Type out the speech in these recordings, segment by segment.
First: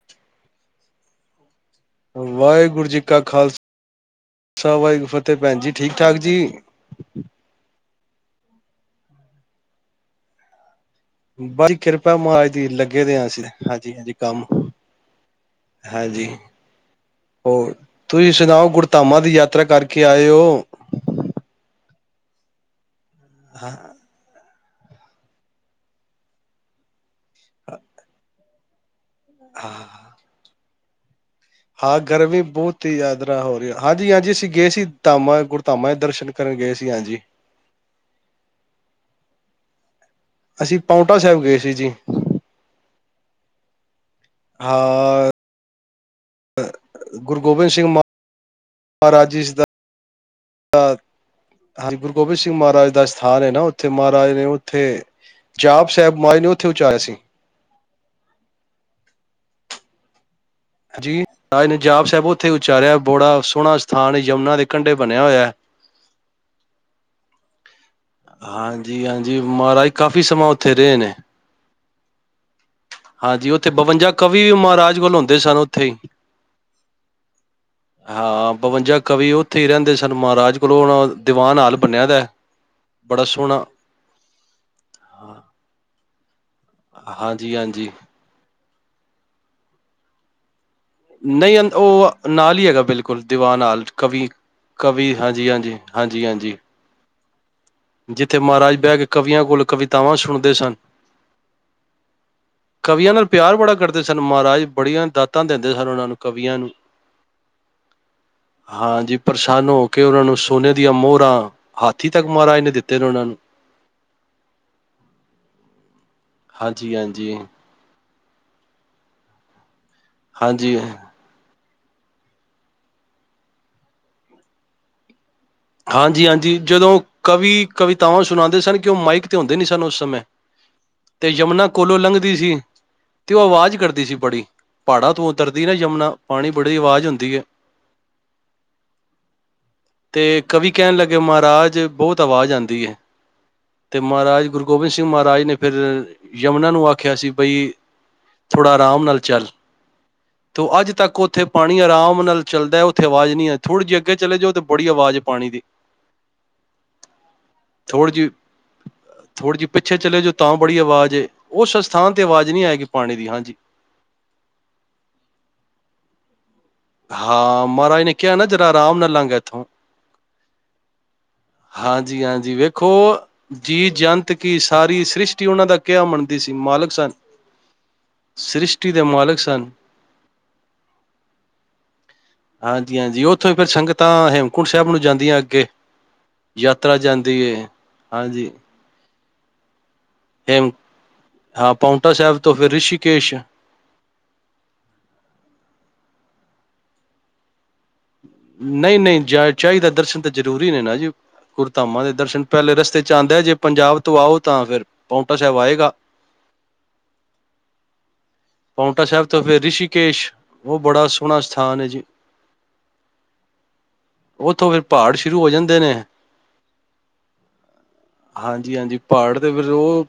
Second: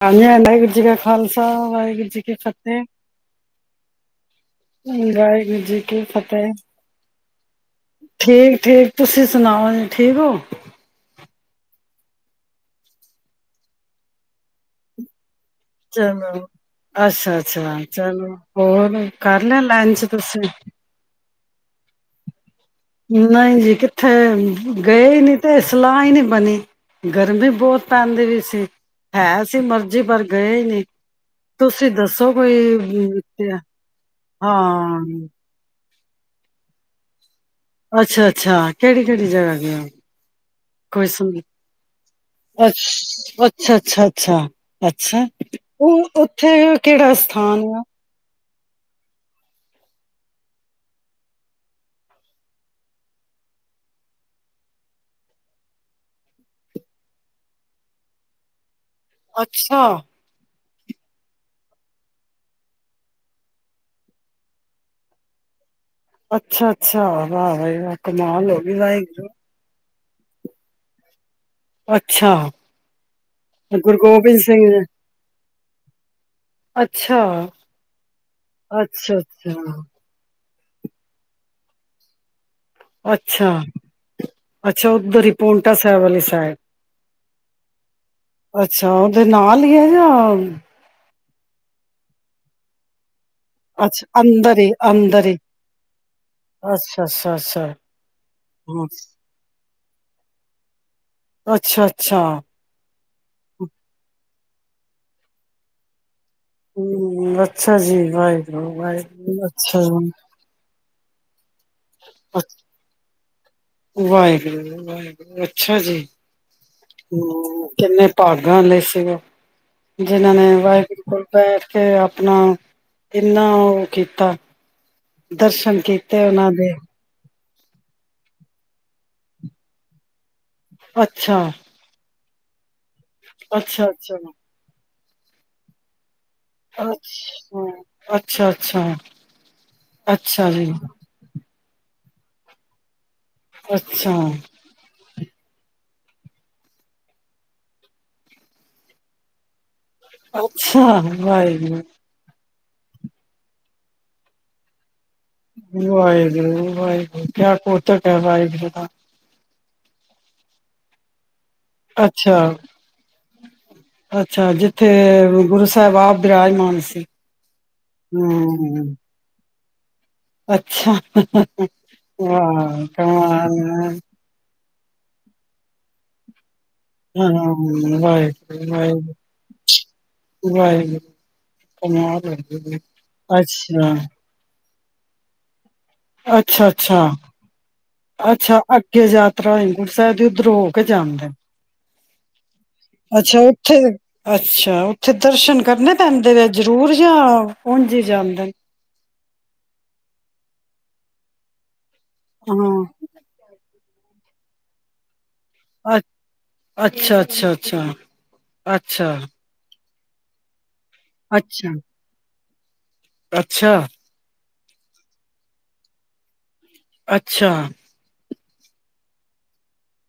[unintelligible] ਵਾਹਿਗੁਰੂ ਜੀ ਕਾ ਖਾਲਸਾ, ਵਾਹਿਗੁਰੂ ਜੀ ਕੀ ਫ਼ਤਿਹ। ਵਾਹਿਗੁਰੂ ਜੀ ਕਾ ਖਾਲਸਾ ਫਤਿਹ ਭੈਣ ਵਾਹਿਗੁਰੂ ਜੀ ਠੀਕ ਕੀ ਠਾਕ ਜੀ ਫ਼ਤਿਹ। ਠੀਕ-ਠੀਕ, ਤੁਸੀਂ ਸੁਣਾਓ ਠੀਕ ਹੋ? ਬਾ ਜੀ, ਕਿਰਪਾ ਏ ਮਹਾਰਾਜ ਦੀ ਲੱਗੇ ਵੇ ਆ ਅਸੀਂ। ਹਾਂਜੀ-ਹਾਂਜੀ, ਕੰਮ-ਕੂਮ ਚਲੋ। ਅੱਛਾ-ਅੱਛਾ। ਹੋਰ ਤੁਸੀਂ ਚਲੋ, ਸੁਣਾਓ ਹੋਰ ਗੁਰਧਾਮਾਂ ਦੀ ਕਰ ਲਿਆ ਯਾਤਰਾ ਕਰਕੇ ਲੰਚ ਆਏ ਹੋ ਤੁਸੀਂ? ਨਹੀਂ ਜੀ, ਕਿੱਥੇ ਗਏ ਨੀ, ਤੇ ਸਲਾਹ ਹੀ ਨਹੀਂ ਬਣੀ। ਗਰਮੀ ਬਹੁਤ ਪੈਂਦੀ ਵੀ ਸੀ। ਹੈ, ਸੀ ਮਰਜ਼ੀ ਪਰ ਗਏ ਹੀ ਨੀ। ਹਾਂ, ਗਰਮੀ ਬਹੁਤ ਹੀ ਅਮ, ਯਾਤਰਾ ਤੇ- ਹੋ ਰਹੀ ਹੈ। ਹਾਂਜੀ-ਹਾਂਜੀ ਅਸੀਂ ਗਏ ਸੀ। ਹਾਂ ਧਾਮਾ- ਗੁਰਧਾਮਾ। ਦਰਸ਼ਨ ਕਰਨ ਗਏ ਸੀ, ਹਾਂਜੀ। ਅੱਛਾ-ਅੱਛਾ। ਕਿਹੜੀ ਕਿਹੜੀ ਜਗ੍ਹਾ ਗਏ ੳ? ਅਸੀਂ ਪਾਊਂਟਾ ਸਾਹਿਬ ਗਏ ਸੀ ਜੀ। ਅੱਛ ਅੱਛਾ- ਅੱਛਾ। ਅੱਛਾ, ਅੱਛਾ। ਹਾਂ ਉਹ ਉੱਥੇ ਕਿਹੜਾ ਸਥਾਨ ਆ? ਮਹਾਰਾਜ ਜ ਦਾ ਹ ਹਾਂਜੀ, ਗੁਰੂ ਗੋਬਿੰਦ ਸਿੰਘ ਮਹਾਰਾਜ ਦਾ, ਗ ਗੁਰੂ ਗੋਬਿੰਦ ਸਿੰਘ ਮਹਾਰਾਜ ਦਾ ਸਥਾਨ ਹੈ ਨਾ ਉੱਥੇ। ਮਹਾਰਾਜ ਨੇ ਉੱਥੇ ਜਾਪ ਸਾਹਿਬ ਮਾਜ ਉੱਥੇ ਉਚਾਰੇ ਸੀ। ਅੱਛਾ ਹਾਂਜੀ, ਮਹਾਰਾਜ ਨੇ ਜਾਪ ਸਾਹਿਬ ਉੱਥੇ ਉਚਾਰਿਆ। ਬੜਾ ਸੋਹਣਾ ਸਥਾਨ ਹੈ, ਯਮੁਨਾ ਦੇ ਕੰਢੇ ਬਣਿਆ ਹੋਇਆ। ਅੱਛਾ-ਅੱਛਾ। ਵਾਹ-ਬਈ-ਵਾਹ। ਹਾਂਜੀ-ਹਾਂਜੀ। ਮਹਾਰਾਜ ਕਾਫ਼ੀ ਸਮਾਂ ਉੱਥੇ ਰਹੇ ਨੇ। ਅੱਛਾ ਹਾਂਜੀ, ਉੱਥੇ ਗੁਰੂ ਬਵੰਜਾ ਗੋਬਿੰਦ ਕਵੀ ਵੀ ਸਿੰਘ ਜੀ ਮਹਾਰਾਜ ਵਲ ਹੁੰਦੇ ਸਨ ਉੱਥੇ ਹੀ। ਅੱਛਾ ਹਾਂ ਬਵੰਜਾ ਅੱਛਾ ਕਵੀ ਅੱਛਾ ਉਥੇ ਹੀ ਰਹਿੰਦੇ ਸਨ। ਮਹਾਰਾਜ ਕੋਲੋ ਹੁਣ, ਦੀਵਾਨ ਹਾਲ ਬੰਨਿਆ ਵਿਆ। ਅੱਛਾ, ਅੱਛਾ ਉਧਰ ਹੀ, ਪਾਉਂਟਾ ਸਾਹਿਬ ਵਾਲੀ ਸਾਈਡ। ਹਾਂਜੀ-ਹਾਂਜੀ। ਅੱਛਾ, ਉਹਦੇ ਨਾਲ ਹੀ ਹੈ ਨਾ। ਨਹੀਂ ਅ ਉਹ, ਨਾਲ ਹੀ ਹੈਗਾ ਬਿਲਕੁਲ। ਦੀਵਾਨ ਨਾਲ, ਅੱਛਾ ਕਵੀ, ਅੰਦਰ ਹੀ ਕਵੀ ਅੰਦਰ ਹੀ ਹਾਂਜੀ-ਹਾਂਜੀ, ਹਾਂਜੀ-ਹਾਂਜੀ। [unintelligible] ਜਿੱਥੇ ਮਹਾਰਾਜ ਹਮ, ਬਹਿ ਕੇ, ਕਵੀਆਂ ਕੋਲ ਕਵਿਤਾ ਤਾਵਾਂ ਸੁਣਦੇ ਸਨ। ਅੱਛਾ ਅੱਛਾ ਕਵੀਆਂ ਨਾਲ ਪਿਆਰ ਬੜਾ ਕਰਦੇ ਸਨ। ਮਹਾਰਾਜ ਬੜੀਆਂ ਦਾਤਾਂ ਦਿੰਦੇ ਸਨ, ਉਹਨਾਂ ਨੂੰ। ਕਵੀਆਂ ਨੂੰ। ਹਮ ਅੱਛਾ ਜੀ ਵਾਹਿਗੁਰੂ ਹਾਂਜੀ ਵਾਹਿਗੁਰੂ ਪ੍ਰਸੰਨ ਅੱਛਾ ਹੋ ਕੇ ਜੀ ਉਹਨਾਂ ਨੂੰ ਸੋਨੇ ਦੀਆਂ ਮੋ [unintelligible] ਹਾਥੀ ਤੱਕ ਅੱਛਾ। ਮਾਰਾ ਇਹਨੇ ਫ ਉਹਨਾਂ ਨੂੰ ਵਾਹਿਗੁਰੂ ਵਾਹਿਗੁਰੂ ਅੱਛਾ ਜੀ ਹਾਂਜੀ ਹਾਂਜੀ ਹਮ ਕਿੰਨੇ ਭਾਗਾਂ ਲਈ ਸੀਗਾ ਜਿਨਾਂ ਨੇ ਹਾਂਜੀ ਵਾਹਿਗੁਰੁਲ ਫ ਕੇ ਆਪਣਾ ਇੰਨਾ ਉਹ ਕੀਤਾ ਦਰਸ਼ਨ ਕੀਤੇ ਹਾਂਜੀ ਉਹਨਾਂ ਹਾਂਜੀ ਦੇ ਜਦੋਂ ਕਵੀ ਕਵਿਤਾਵਾਂ ਸੁਣਾਉਂਦੇ ਸਨ ਕਿ ਉਹ ਮਾਈਕ ਤੇ ਹੁੰਦੇ ਨਹੀਂ ਸਨ ਉਸ ਸਮੇਂ ਤੇ ਅੱਛਾ ਯਮੁਨਾ ਕੋਲੋਂ ਲੰਘ ਦੀ ਸੀ ਤੇ ਉਹ ਆਵਾਜ਼ ਅੱਛਾ ਕਰਦੀ ਸੀ ਅੱਛਾ ਬੜੀ ਪਾਹਾੜਾਂ ਤੂੰ ਉਤਰਦੀ ਨਾ ਜਮਨਾ ਅੱਛਾ ਅੱਛਾ ਤੇ ਅੱਛਾ ਕਵੀ ਜੀ ਕਹਿਣ ਲੱਗੇ ਮਹਾਰਾਜ ਬਹੁਤ ਆਵਾਜ਼ ਆਂਦੀ ਹੈ ਤੇ ਅੱਛਾ ਮਹਾਰਾਜ ਗੁਰੂ ਗੋਬਿੰਦ ਸਿੰਘ ਮਹਾਰਾਜ ਰਾਜ ਨੇ ਫਿਰ ਯਮੁਨਾ ਨੂੰ ਆਖਿਆ ਸੀ ਬਈ ਥੋੜ੍ਹਾ ਆਰਾਮ ਨਾਲ ਚੱਲ ਤ ਅੱਛਾ ਅੱਜ ਤੱਕ ਉੱਥੇ ਪਾਣੀ ਵਾਹਿਗੁਰੂ ਆਰਾਮ ਨਾਲ ਚੱਲਦਾ ਉਥ ਆਵਾਜ਼ ਨਹੀਂ ਥੋੜ੍ਹੀ ਅੱਗੇ ਚਲੇ ਜਾਓ ਤਾਂ [unintelligible] ਆ ਵਾਹਿਗੁਰੂ-ਵਾਹਿਗੁਰੂ, ਕਯਾ ਕੌਤਕ ਥੋੜ੍ਹੀ ਐ ਜਿਹੀ ਵਾਹਿਗੁਰੂ ਦਾ। ਥੋੜ੍ਹੀ ਜਿਹੀ ਪਿੱਛੇ ਚਲੇ ਜੋ ਤਾਂ ਬੜੀ ਆਵਾਜ਼ ਏ ਉਸ ਸਥਾਨ ਤੇ ਅੱਛਾ, ਆਵਾਜ਼ ਨਹੀਂ ਆਏਗੀ ਪਾਣੀ ਦੀ ਹਾਂਜੀ ਅੱਛਾ ਜਿੱਥੇ ਗੁਰੂ ਸੈਬ ਆਪ ਵਿਰਾਜਮਾਨ ਹਾਂ, ਮਹਾਰਾਜ ਨੇ ਕਿਐ ਨਾ ਜਰਾ ਆਰਾਮ ਨਾਲ ਲੰਘ ਇੱਥੋਂ। ਅੱਛਾ, ਹਾਂਜੀ ਹਾਂਜੀ ਵਾਹ! ਵੇਖੋ ਕਮਾਲ ਜੀ ਐ। ਜੰਤ ਕੀ ਸਾਰੀ ਸ੍ਰਿਸ਼ਟੀ ਉਹਨਾਂ ਦਾ ਕਿਆ ਮੰਨਦੀ ਸੀ। ਮਾਲਕ ਸਨ ਹਾਂ, ਵਾਹਿਗੁਰੂ, ਸ੍ਰਿਸ਼ਟੀ ਦੇ ਵਾਹਿਗੁਰੂ, ਮਾਲਕ ਸਨ ਵਾਹਿਗੁਰੂ। ਕਮਾਲ ਹੈਗੀ ਏ। ਹਾਂਜੀ-ਹਾਂਜੀ ਔਥੋਂ ਈ ਫਿਰ ਅੱਛਾ ਸੰਗਤਾਂ ਹੇਮ ਕੁੰਡ ਸੈਬ ਨੂੰ ਜਾਂਦੀਐਂ ਅੱਗੇ। ਯਾਤਰਾ ਅੱਛਾ-ਅੱਛਾ, ਜਾਂਦੀ ਏ ਹਾਂਜੀ ਅੱਛਾ ਅੱਗੇ ਜਾ ਤ੍ਰਾਂਈ ਗੁਰ ਸਾਹਿਬ ਦੇ ਉੱਧਰੋਂ ਹੇਮ ਹੋ ਕੇ ਜਾਂਦੇ ਨ। ਹਾਂ ਪਾਉਂਟਾ ਸਾਹਿਬ ਤੋਂ ਫਿਰ ਰਿਸ਼ੀਕੇਸ਼ ਅੱਛਾ ਔਥੇ! ਅੱਛਾ, ਔਥੇ ਦਰਸ਼ਨ ਕਰਨੇ ਕਹਿੰਦੇ ਨੇ ਜਰੂਰ ਜਾ ਆਔ। ਹੁਣ ਨਈ-ਨਈ ਜਾ ਚਾਈਦੈ ਦਰਸ਼ਨ ਤਾਂ ਜ਼ਰੂਰੀ ਨੇ ਨਾ ਜੀ। ਕੁਰ ਧਾਮਾਂ ਦੇ ਦਰਸ਼ਨ ਪੈਲੇ ਹਾਂ ਰਸਤੇ ਚ ਆਂਦੈ ਜੇ ਪੰਜਾਬ ਤੋਂ ਆਔ ਤਾਂ ਫਿਰ ਪਾਉਂ ਅੱ, ਅੱਛਾ-ਅੱਛਾ-ਅੱਛਾ ਪਾਊਂਟਾ ਸੈਬ ਤੋਂ ਫੇਰ ਰਿ ਸ਼ੀਕੇਸ਼ ਵੋ ਬੜਾ ਸੋਹਣਾ ਅੱਛਾ ਸਥਾਨ ਐਜੀ ਅੱਛਾ। ਔਥੋਂ ਫਿਰ ਪਹਾੜ ਸ਼ੁਰੂ ਹੋ ਜਾਂਦੇ ਨੇ। ਅੱਛਾ। ਹਾਂਜੀ-ਹਾਂਜੀ, ਪਹਾੜ ਤੇ ਫਿਰ ਔ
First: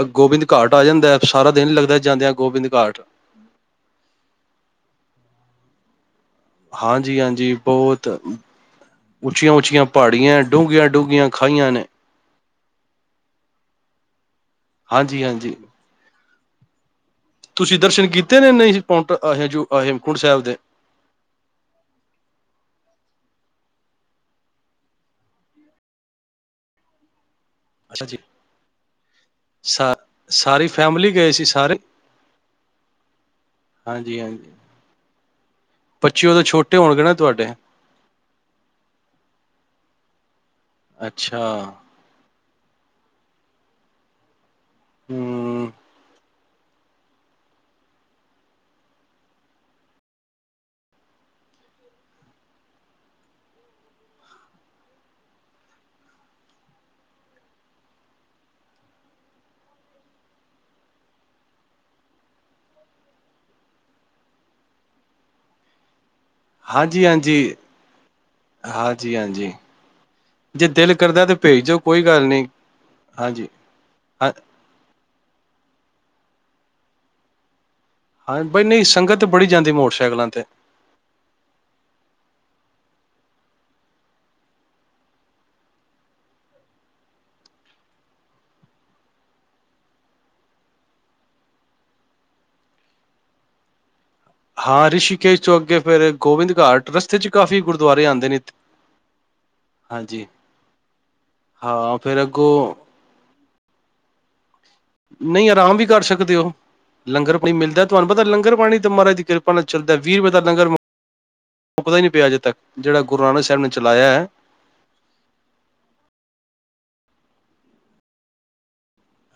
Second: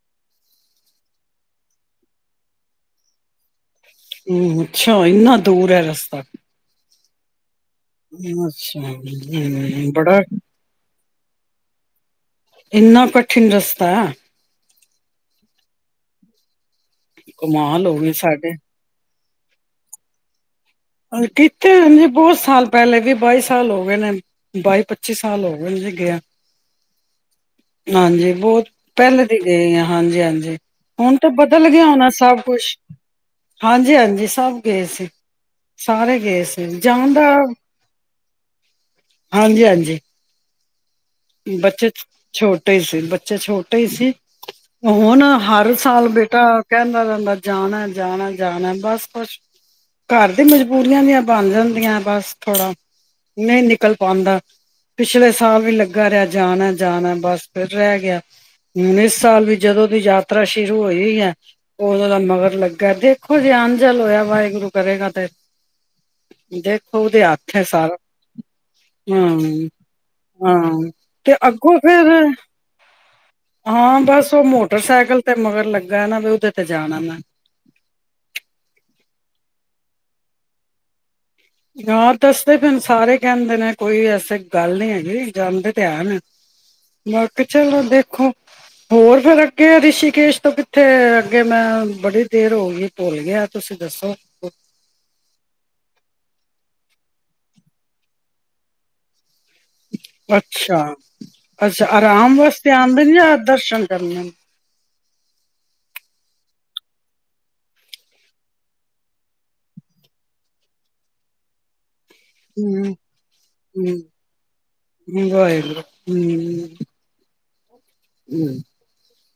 ਅ ਗੋਬਿੰਦ ਘਾਟ ਆ ਜਾਂਦੈ ਸਾਰਾ ਦਿਨ ਲੱਗਦੈ ਜਾਂਦਿਆਂ ਗੋਬਿੰਦ ਘਾਟ। ਹੂ ਅੱਛਾ, ਇੰਨਾ ਦੂਰ ਐ ਰਸਤਾ ਹਾਂਜੀ-ਹਾਂਜੀ। ਬਹੋਤ ਅੱਛਾ ਉੱਚੀਆਂ-ਉੱਚੀਆਂ ਹੂੰ ਬੜਾ ਪਹਾੜੀਐਂ, ਡੂੰਘੀਆਂ-ਡੂੰਘੀਆਂ ਖਾਈਆਂ ਨੇ। ਇੰਨਾਂ ਕਠਿਨ ਰਸਤੈ। ਹਾਂਜੀ-ਹਾਂਜੀ। ਤੁਸੀਂ ਕਮਾਲ ਹੋ ਦਰਸ਼ਨ ਗਏ ਕੀਤੇ ਸਾਡੇ ਨੇ ਨਈ ਸੀ ਪੌਂਟਾ ਆ ਹੇ ਜੋ ਆ ਹੇਮਕੁੰਡ ਸੈਬ ਦੇ। ਔਰ ਕੀਤੇ ਐਂ ਜੀ ਬੋਤ ਸਾਲ ਪੈਲੇ ਵੀ-ਬਾਈ ਸਾਲ ਹੋ ਗਏ ਨੇ, ਬਾਈ-ਪੱਚੀ ਸਾਲ ਹੋ ਗਏ ਜੀ ਗਿਆਂ। ਅੱਛਾ ਜੀ ਹਾਂਜੀ ਬਹੁਤ ਪਹਿਲੇ ਦੀ ਗਏ ਆਂ। ਸਾ ਹਾਂਜੀ- ਹਾਂਜੀ ਸਾਰੀ ਫੈਮਿਲੀ ਹੁਣ ਤਾਂ ਗਏ ਸੀ ਬਦਲ ਸਾਰੇ ਗਿਆ ਹੋਣਾ ਸਭ ਕੁਛ। ਹਾਂਜੀ ਹਾਂਜੀ-ਹਾਂਜੀ ਹਾਂਜੀ ਸਭ ਗਏ ਸੀ। ਸਾਰੇ ਬੱਚੇ ਗਏ ਉਦੋਂ ਸੀ ਛੋਟੇ ਹੋਣਗੇ ਜਾਣ ਨਾ ਦਾ ਤੁਹਾਡੇ ਹਾਂਜੀ ਹਾਂਜੀ ਅੱਛਾ ਬੱਚੇ ਛੋਟੇ ਸੀ ਬੱਚੇ ਛੋਟੇ ਛੋਟੇ ਸੀ ਹੁਣ ਹੂੰ ਹਰ ਸਾਲ ਬੇਠੇ ਕਹਿੰਦਾ ਰਹਿੰਦਾ ਜਾਣਾ- ਜਾਣਾ -ਜਾਣਾ ਬਸ ਕੁਛ ਘਰ ਦੀ ਮਜਬੂਰੀਆਂ ਵੀਆਂ ਬਣ ਜਾਂਦੀਆਂ ਬਸ ਥੋੜਾ ਨਹੀਂ ਨਿਕਲ ਪਾਉਂਦਾ ਪਿਛਲੇ ਸਾਲ ਵੀ ਲੱਗਾ ਗਾ ਰਿਹਾ ਜਾਣਾ ਜਾਣਾ ਬਸ ਫਿਰ ਰਹਿ ਗਿਆ ਹੁਣ ਇਸ ਸਾਲ ਵੀ ਜਦੋਂ ਦੀ ਯਾਤਰਾ ਸ਼ੁਰੂ ਹੋਈ ਹੈ ਉਦੋਂ ਦਾ ਮਗਰ ਲੱਗਾ ਦੇਖੋ ਅੰਨ ਜਲ ਹੋਇਆ ਵਾਹਿਗੁਰੂ ਕਰੇਗਾ ਤੇ ਦੇਖੋ ਹਾਂਜੀ ਉਸਦੇ ਹਾਂਜੀ ਹੱਥ ਹੈ। ਸਾਰਾ ਹਾਂਜੀ ਹਾਂਜੀ ਜੇ ਹਾਂ ਦਿਲ ਕਰਦਾ ਤੇ ਭੇਜ ਅੱਗੋਂ ਦਿਓ ਕੋਈ ਫੇਰ ਗੱਲ ਨਹੀਂ ਹਾਂਜੀ ਹਾਂ ਬਸ ਉਹ ਮੋਟਰ ਮੋਟਰਸਾਈਕਲ ਤੇ ਮਗਰ ਲੱਗਾ ਨਾ ਵੀ ਉਹਦੇ ਤੇ ਜਾਣਾ ਮੈਂ ਹਾਂ ਬਾਈ ਨਹੀਂ ਸੰਗਤ ਤੇ ਬੜੀ ਜਾਂਦੀ ਮੋਟਰਸਾਈਕਲਾਂ ਤੇ ਹਾਂ ਦੱਸਦੇ ਫਿਰ ਸਾਰੇ ਕਹਿੰਦੇ ਨੇ ਕੋਈ ਐਸੇ ਗੱਲ ਨੀ ਹੈਗੀ ਜਾਂਦੇ ਤੇ ਐਨ ਕਿਹਾ ਚਲੋ ਦੇਖੋ ਹੋਰ ਫੇਿਰ ਅੱਗੇ ਰਿਸ਼ੀਕੇਸ਼ ਤੋ ਕਿੱਥੇ ਅੱਗੇ ਮੈਂ ਬੜੀ ਦੇਰ ਹੋ ਗਈ ਭੁੱਲ ਗਿਆ ਤੁਸੀਂ ਦੱਸੋ ਹਾਂ ਰਿਸ਼ੀਕੇਸ਼ ਤੋਂ ਅਗੇ ਫੇਰ ਗੋਬਿੰਦ ਘਾਟ ਰਸਤੇ ਚ ਕਾਫ਼ੀ ਗੁਰਦੁਆਰੇ ਆਉਂਦੇ ਨੇ। ਹਾਂਜੀ ਅੱਛਾ-ਅੱਛਾ ਹਾਂ ਫੇਰ ਆਰਾਮ ਵਾਸਤੇ ਅੱਗੋਂ ਆਉਂਦੇ ਨੇ ਜਾਂ ਦਰਸ਼ਨ ਕਰਨੇ ਨੇ। ਨਹੀਂ ਆਰਾਮ ਵੀ ਕਰ ਸਕਦੇ ਹੋ ਲੰਗਰ ਪਾਣੀ ਮਿਲਦਾ ਤੁਹਾਨੂੰ ਪਤਾ ਲੰਗਰ ਪਾਣੀ ਤਾਂ ਮਹਾਰਾਜ ਦੀ ਕਿਰਪਾ ਨਾਲ ਚੱਲਦਾ ਵੀਹ ਰੁਪਏ ਦਾ ਲੰਗਰ ਮੁੱਕਦਾ ਹੀ ਨਹੀਂ ਪਿਆ ਅਜੇ ਤੱਕ ਹਮ ਜਿਹੜਾ ਗੁਰੂ ਨਾਨਕ ਸਾਹਿਬ ਨੇ ਚਲਾਇਆ ਹੈ ਹਮ ਹਮ।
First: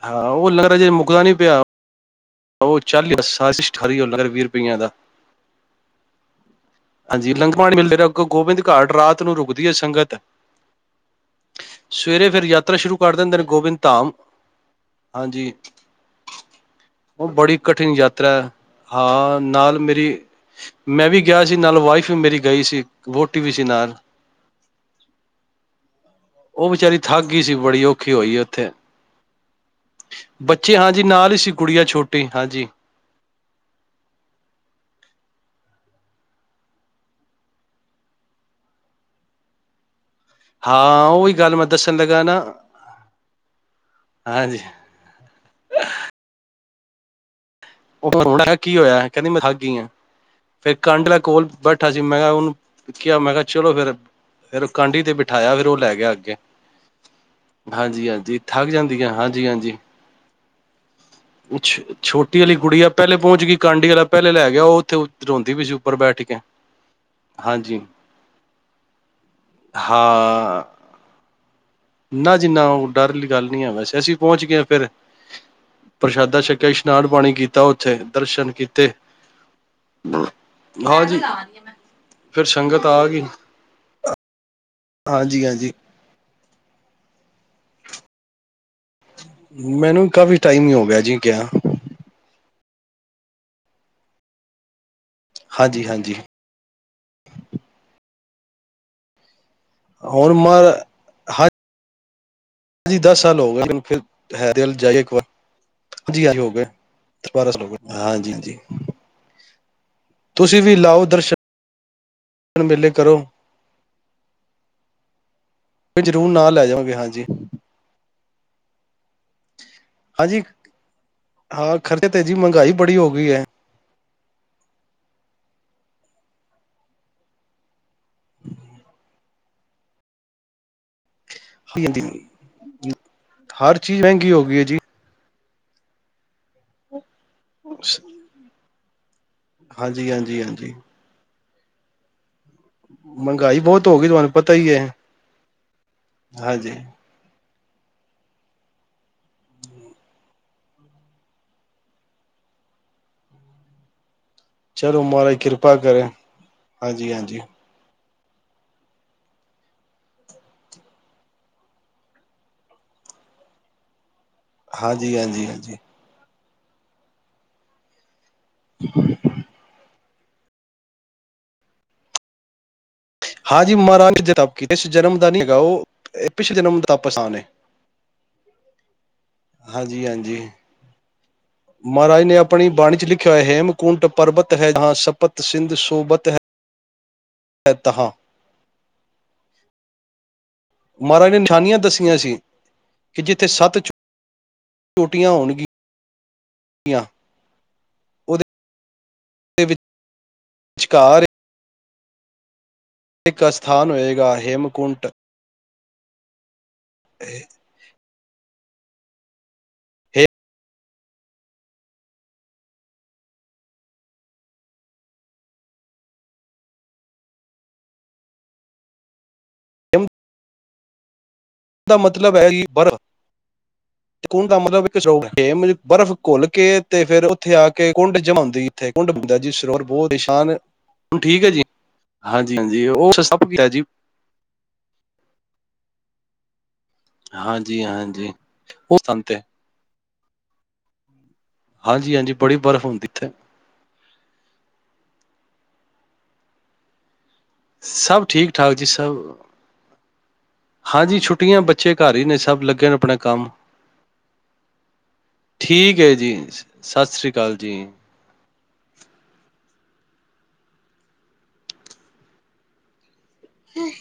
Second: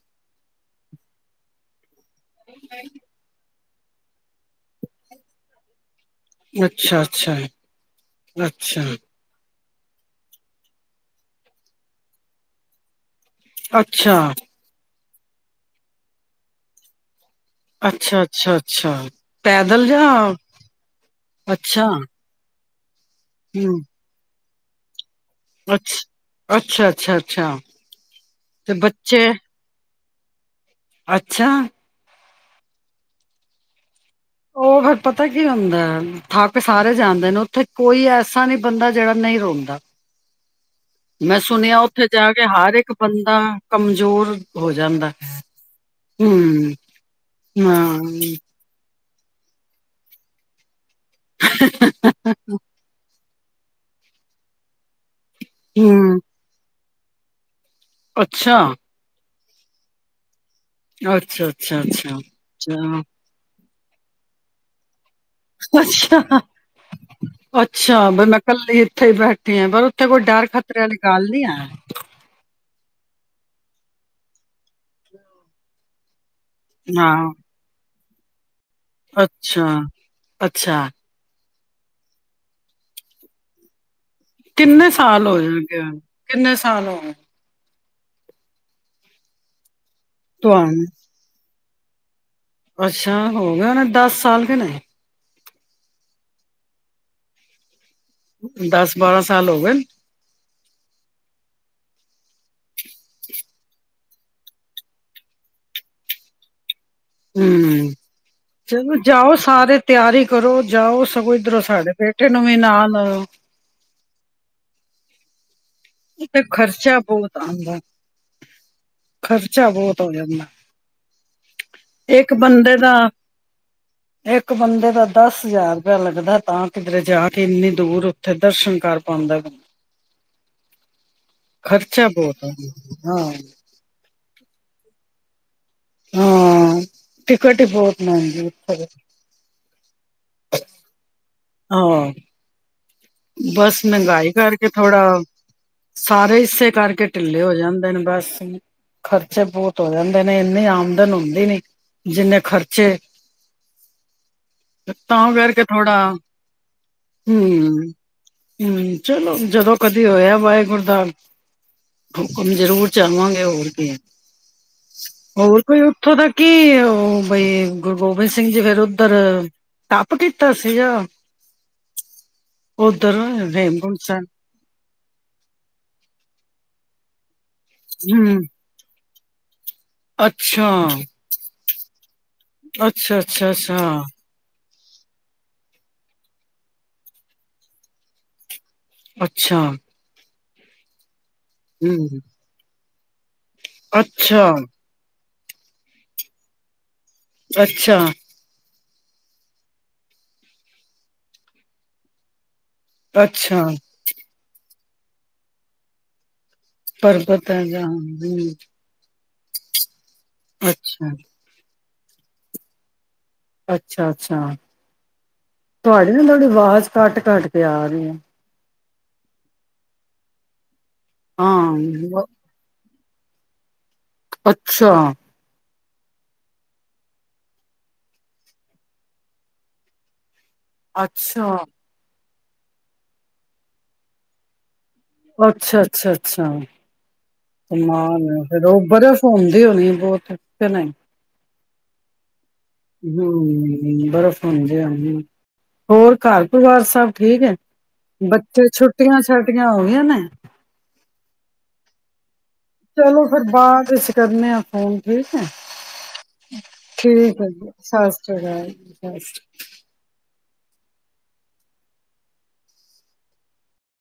ਹਾਂ ਉਹ ਲਗਰ ਚੇ ਮੁੱਕਦਾ ਨਹੀ ਪਿਆ। ਉਹ ਚੱਲ ਖਾਰੀ ਹੋ ਲਗਰ ਵੀਹ ਰੁਪਈਆਂ ਦਾ। ਅੱਛਾ ਹਾਂਜੀ ਅੱਛਾ ਲੰਗ ਪਾਣੀ ਮਿਲਦੇ ਅਗੋ ਗੋਬਿੰਦ ਅੱਛਾ ਘਾਟ ਰਾਤ ਨੂੰ ਰੁਕਦੇ ਸੰਗਤ ਸਵੇਰੇ ਫਿਰ ਯਾਤਰਾ ਸ਼ੁਰੂ ਦੇਂਦੇ ਨੇ ਗੋਬਿੰਦ ਧਾਮ ਅੱਛਾ ਹਾਂਜੀ। ਉਹ ਬੜੀ ਕਠਿਨ ਅੱਛਾ ਯਾਤਰਾ ਹੈ ਅੱਛਾ ਅੱਛਾ ਹਾਂ ਨਾਲ ਪੈਦਲ ਜਾ ਮੇਰੀ ਮੈਂ ਵੀ ਗਿਆ ਸੀ ਨਾਲ ਅੱਛਾ ਵਾਈਫ ਵੀ ਮੇਰੀ ਗਈ ਸੀ। ਵੋਟੀ ਵੀ ਸੀ ਹੂੰ ਨਾਲ। ਅੱਛ ਉਹ ਵਿਚਾਰੀ ਅੱਛਾ-ਅੱਛਾ, ਥੱਕ ਗਈ ਅੱਛਾ ਸੀ ਬੜੀ ਔਖੀ ਹੋਈ ਉੱਥੇ ਤੇ ਬੱਚੇ। ਬੱਚੇ ਹਾਂਜੀ ਨਾਲ ਹੀ ਸੀ ਅੱਛਾ ਗੁੜੀਆ ਛੋਟੀ ਟੀ ਹਾਂਜੀ। ਉਹ ਫਿਰ ਪਤਾ ਕੀ ਹੁੰਦਾ ਥੱਕ ਸਾਰੇ ਜਾਂਦੇ ਨੇ ਉੱਥੇ ਕੋਈ ਐਸਾ ਨਹੀਂ ਬੰਦਾ ਜਿਹੜਾ ਨਹੀਂ ਰੋਂਦਾ। ਹਾਂ ਉਹੀ ਮੈਂ ਗੱਲ ਸੁਣਿਆ ਦੱਸਣ ਉੱਥੇ ਲੱਗਾ ਜਾ ਨਾ ਕੇ ਹਰ ਇੱਕ ਬੰਦਾ ਕਮਜ਼ੋਰ ਹਾਂਜੀ ਹੋ ਜਾਂਦਾ ਹੈ ਹਮ। ਉਹ [inaudible] ਕੀ ਹੋਇਆ। ਕਹਿੰਦੀ ਮੈਂ ਥਾ ਗਈ ਆ ਫੇਰ ਕੰਢਲ ਕੋਲ ਬੈਠਾ ਸੀ ਮੈਂ ਕਿਹਾ ਉਹਨੂੰ ਕਿਹਾ ਮੈਂ ਕਿਹਾ [inaudible] [inaudible] [inaudible] [inaudible] [inaudible] ਚਲੋ ਫੇਰ, ਫੇਰ ਕਾਂਢੀ ਤੇ ਬਿ ਬਿਠਾਇਆ ਫਿਰ ਉਹ ਲੈ ਗਿਆ ਹੂੰ ਅੱਗੇ। ਹਾਂਜੀ-ਹਾਂਜੀ ਅੱਛਾ ਥੱਕ ਜਾਂਦੀਆਂ ਹਾਂਜੀ-ਹਾਂਜੀ। ਜੀ। ਅੱਛਾ ਛ ਅੱਛਾ ਅੱਛਾ ਛੋਟੀ ਆਲੀ ਗੁੜੀਆ ਅੱਛਾ ਪਹਿਲੇ ਪਹੁੰਚ ਗਈ। ਕਾਂਡੀ ਵਾਲਾ ਪਹਿਲੇ ਲੈ ਗਿਆ ਉਹ ਉੱਥੇ ਰੋਂਦੀ ਵੀ ਸੀ ਉੱਪਰ ਬੈਠ ਕੇ ਹਾਂਜੀ ਅੱਛਾ-ਅੱਛਾ ਵੀ ਮੈਂ ਕੱਲੀ ਇੱਥੇ ਬੈਠੀ ਆ ਪਰ ਉੱਥੇ ਕੋਈ ਡਰ ਹਾਂ ਖ਼ਤਰੇ ਵਾਲੀ ਗੱਲ ਨੀ ਹੈ। ਨਾ ਜਿੰਨਾ ਦਾ ਛੇਕਤ ਹਾਂ ਦਰ ਅੱਛਾ ਅੱਛਾ ਤੇ ਹਾਂਜੀ ਫੇਿਰ ਸੰਗਤ ਆ ਗਈ ਕਿੰਨੇ ਸਾਲ ਹੋ ਹਾਂਜੀ ਹਾਂਜੀ ਗਿਆ ਨੂੰ ਥਾ ਲੋਕ ਮੈਨੂੰ ਕਾਫੀ ਟਾਈਮ ਹੀ ਹੋ ਤੁਹਾਨੂੰ ਜੀ ਗਿਆ ਅੱਛਾ ਹੋ ਗਿਆ ਹਨਾ ਦਸ ਸਾਲ ਦੇ ਨੇ ਹਾਂਜੀ ਹਾਂਜੀ ਦਸ ਬਾਰਾਂ ਸ ਹੁਣ ਮਾਏ ਹਰ ਚੀਜ ਹਾਂਜੀ ਦਸ ਸਾਲ ਹੋ ਗਏ ਬਿਲ ਹੈਰਾਨ ਚਾਹੀਏ ਇਕ ਬਾਰ ਜੀਆਈ ਹੋ ਗਿਆ ਹਮ ਚਲੋ ਜਾਓ ਸਕੁ ਆਦਤ ਤਿਆਰੀ ਕਰੋ ਤੁਸੀਂ ਵੀ ਜਾਓ ਲਾਓ ਸਗੋਂ ਦਰਸ਼ਨ ਇਧਰੋਂ ਸਾਡੇ ਬੇਟੇ ਨੂੰ ਵੀ ਮੇਲੇ ਨਾਲ ਕਰੋ ਲਓ ਫਿਰ ਇਕ ਜ਼ਰੂਰ ਤੇ ਨਾਲ ਲੈ ਜਾਵਾਂਗੇ ਖ਼ਰਚਾ ਹਾਂਜੀ ਬਹੁਤ ਆਉਂਦਾ ਖ਼ਰਚਾ ਬਹੁਤ ਹੋ ਹਾਂਜੀ ਜਾਂਦਾ ਹਾਂ ਖਰਚੇ ਤੇ ਜੀ ਇੱਕ ਮਹਿੰਗਾਈ ਬੰਦੇ ਦਾ ਬੜੀ ਹੋ ਗਈ ਹੈ ਇੱਕ ਬੰਦੇ ਦਾ ਦਸ ਹਜ਼ਾਰ ਰੁਪਆ ਲੱਗਦਾ ਤਾਂ ਕਿਧਰੇ ਜਾ ਕੇ ਇੰਨੀ ਦੂਰ ਉੱਥੇ ਦਰਸ਼ਨ ਕਰ ਪਾਉਂਦਾ ਬੰਦਾ ਕੀ ਕਹਿੰਦੇ ਆ ਹਾਂ ਹਰ ਚੀਜ਼ ਮਹਿੰਗੀ ਹੋ ਗਈ ਏ ਜੀ ਹਾਂ ਟਿਕਟ ਬਹਤੋ ਮਹਿੰਗੀ ਉਪਰ ਹਾਂਜੀ ਹਾਂਜੀ ਹਾਂਜੀ ਆਹ ਮਹਿੰਗਾਈ ਬਸ ਬਹੁਤ ਹੋ ਗਈ ਤੁਹਾਨੂੰ ਮਹਿੰਗਾਈ ਪਤਾ ਕਰਕੇ ਹੀ ਹੈ ਲੋਹੜਾ। ਸਾਰੇ ਏਸੇ ਹਾਂਜੀ ਕਰਕੇ ਟਿੱਲੇ ਹੋਏ ਜਾਂਦੇ ਨੇ ਬਸ ਖਰਚੇ ਬਹੋਤ ਹੋ ਜਾਂਦੇ ਨੇ ਇੰਨੀ ਆਮਦਨ ਹੁੰਦੀ ਨੀ ਜਿੰਨੇ ਖਰਚੇ ਚਲੋ ਤਾ ਮਹਾਰਾਜ ਕਰਕੇ ਕਿਰਪਾ ਥੋੜਾ ਕਰੇ ਹਾਂਜੀ ਹਾਂਜੀ ਹਮ ਹਮ ਚਲੋ ਜਦੋ ਕਦੀ ਹੋਇਆ ਵਾਹਿਗੁਰ ਦਾ ਹੁਕਮ ਜਰੂਰ ਜਾਵਾਂਗੇ ਹੋਰ ਕੀ ਹਾਂਜੀ ਹਾਂਜੀ ਹੋਰ ਹਾਂਜੀ ਕੋਈ ਉੱਥੋਂ ਦਾ ਕੀ ਉਹ ਬਈ ਗੁਰੂ ਗੋਬਿ ਗੋਬਿੰਦ ਸਿੰਘ ਜੀ ਫਿਰ ਉੱਧਰ ਤਪ ਕੀਤਾ ਸੀਗਾ। ਹਾਂਜੀ ਮਹਾਰਾਜ ਜੀ ਨੇ ਤਪ ਕੀਤੇ ਇਸ ਜਨਮ ਦਾ ਨਹੀਂ ਹੈਗਾ ਉਹ ਪਿਛਲੇ ਜਨਮ ਦੇ ਤਪ ਆਸਾਨ ਏ। ਹਮ। ਹਾਂਜੀ ਹਾਂਜੀ ਅੱਛਾ। ਮਹਾਰਾਜ ਨੇ ਆਪ ਆਪਣੀ ਬਾਣੀ ਚ ਅੱਛਾ ਲਿਖਿਆ ਹੋਇਆ ਅੱਛਾ ਅੱਛਾ ਹੇਮਕੁੰਟ ਪਰਬਤ ਹੈ ਜਹਾਂ ਸਪਤ ਸਿੰਧ ਸੋਬਤ ਹੈ, ਹੈ ਤਹ। ਅੱਛਾ। ਮਹਾਰਾਜ ਨੇ [unintelligible] ਨੀਆਂ ਦੱਸੀਆਂ ਹਮ ਸੀ ਕਿ ਚਿਜ ਅੱਛਾ। ਟੀਆਂ ਹੋਣਗੀਆਂ ਅੱਛਾ। ਉਹਦੇ ਵਿਚਕਾਰ ਇੱਕ ਅੱਛਾ ਅਸਥਾਨ ਹੋਏਗਾ ਹੇਮਕੁੰਟ ਟ ਪਰਬਤ ਹੈ ਜਹਾਂ। ਹਮ। ਅੱਛਾ। ਅੱਛਾ-ਅੱਛਾ ਤੁਹਾਡੀ ਨਾ ਥੋੜੀ ਆਵਾਜ਼ ਕੱਟ-ਕੱਟ ਕੇ ਆ ਰਹੀ ਹੈ। [inaudible] ਐਦਾ ਹਾਂ ਮਤਲਬ ਹੈ ਈ ਬਰਫ਼ ਤੇ ਕੁਨ ਦਾ ਮਤਲਬ ਅੱਛਾ [unintelligible] ਬਰਫ਼ ਘੁਲ ਕੇ ਤੇ ਫੇਰ ਉਥੇ ਆ ਕੇ ਕੁੰਡ ਜਮਾ ਉਥੇ ਕੁੰਡ ਹੁੰਦਾ ਜੀ ਸਰੋਵਰ ਬਹੁਤ ਸ਼ਾਨ ਅੱਛਾ। ਹਾਂਜੀ-ਹਾਂਜੀ ਉਹ ਸਭ [unintelligible] ਜੀ। ਅੱਛਾ-ਅੱਛਾ, ਅੱਛਾ। ਕਮਾਲ ਹਾਂਜੀ-ਹਾਂਜੀ ਹੈ ਫੇਰ ਉਹ ਸਥਾਨ ਬਰਫ ਤੇ ਹੁੰਦੀ ਹੋਣੀ ਹ ਬੋਹਤ। [unintelligible] ਨਹੀਂ ਹਾਂਜੀ-ਹਾਂਜੀ ਬੜੀ ਬਰਫ਼ ਹੁੰਦੀ ਇੱਥੇ ਹ ਬਰਫ਼ [unintelligible] ਹਾਜੀ। ਹੋਰ ਘਰ ਪਰਿਵਾਰ ਸਭ ਠੀਕ ਹੈ। ਸਭ ਠੀਕ ਬੱਚੇ ਠਾਕ ਜੀ ਸਭ ਛੁੱਟੀਆਂ-ਛਟੀਆਂ ਹੋ ਗਈਆਂ ਨੇ। ਹਾਂਜੀ ਛੁੱਟੀਆਂ ਬੱਚੇ ਘਰ ਹੀ ਨੀ ਸੀ। ਚਲੋ ਫਿਰ ਬਾਅਦ ਵਿੱਚ ਕਰਨੇ ਆ ਫੋਨ। ਠੀਕ ਹੈ, ਠੀਕ ਹੈ ਜੀ ਸਤਿ ਸ੍ਰੀ ਠੀਕ ਹੈ ਅਕਾਲ ਜੀ, ਸਤਿ ਸ੍ਰੀ ਅਕਾਲ। [unintelligible] ਹੂੰ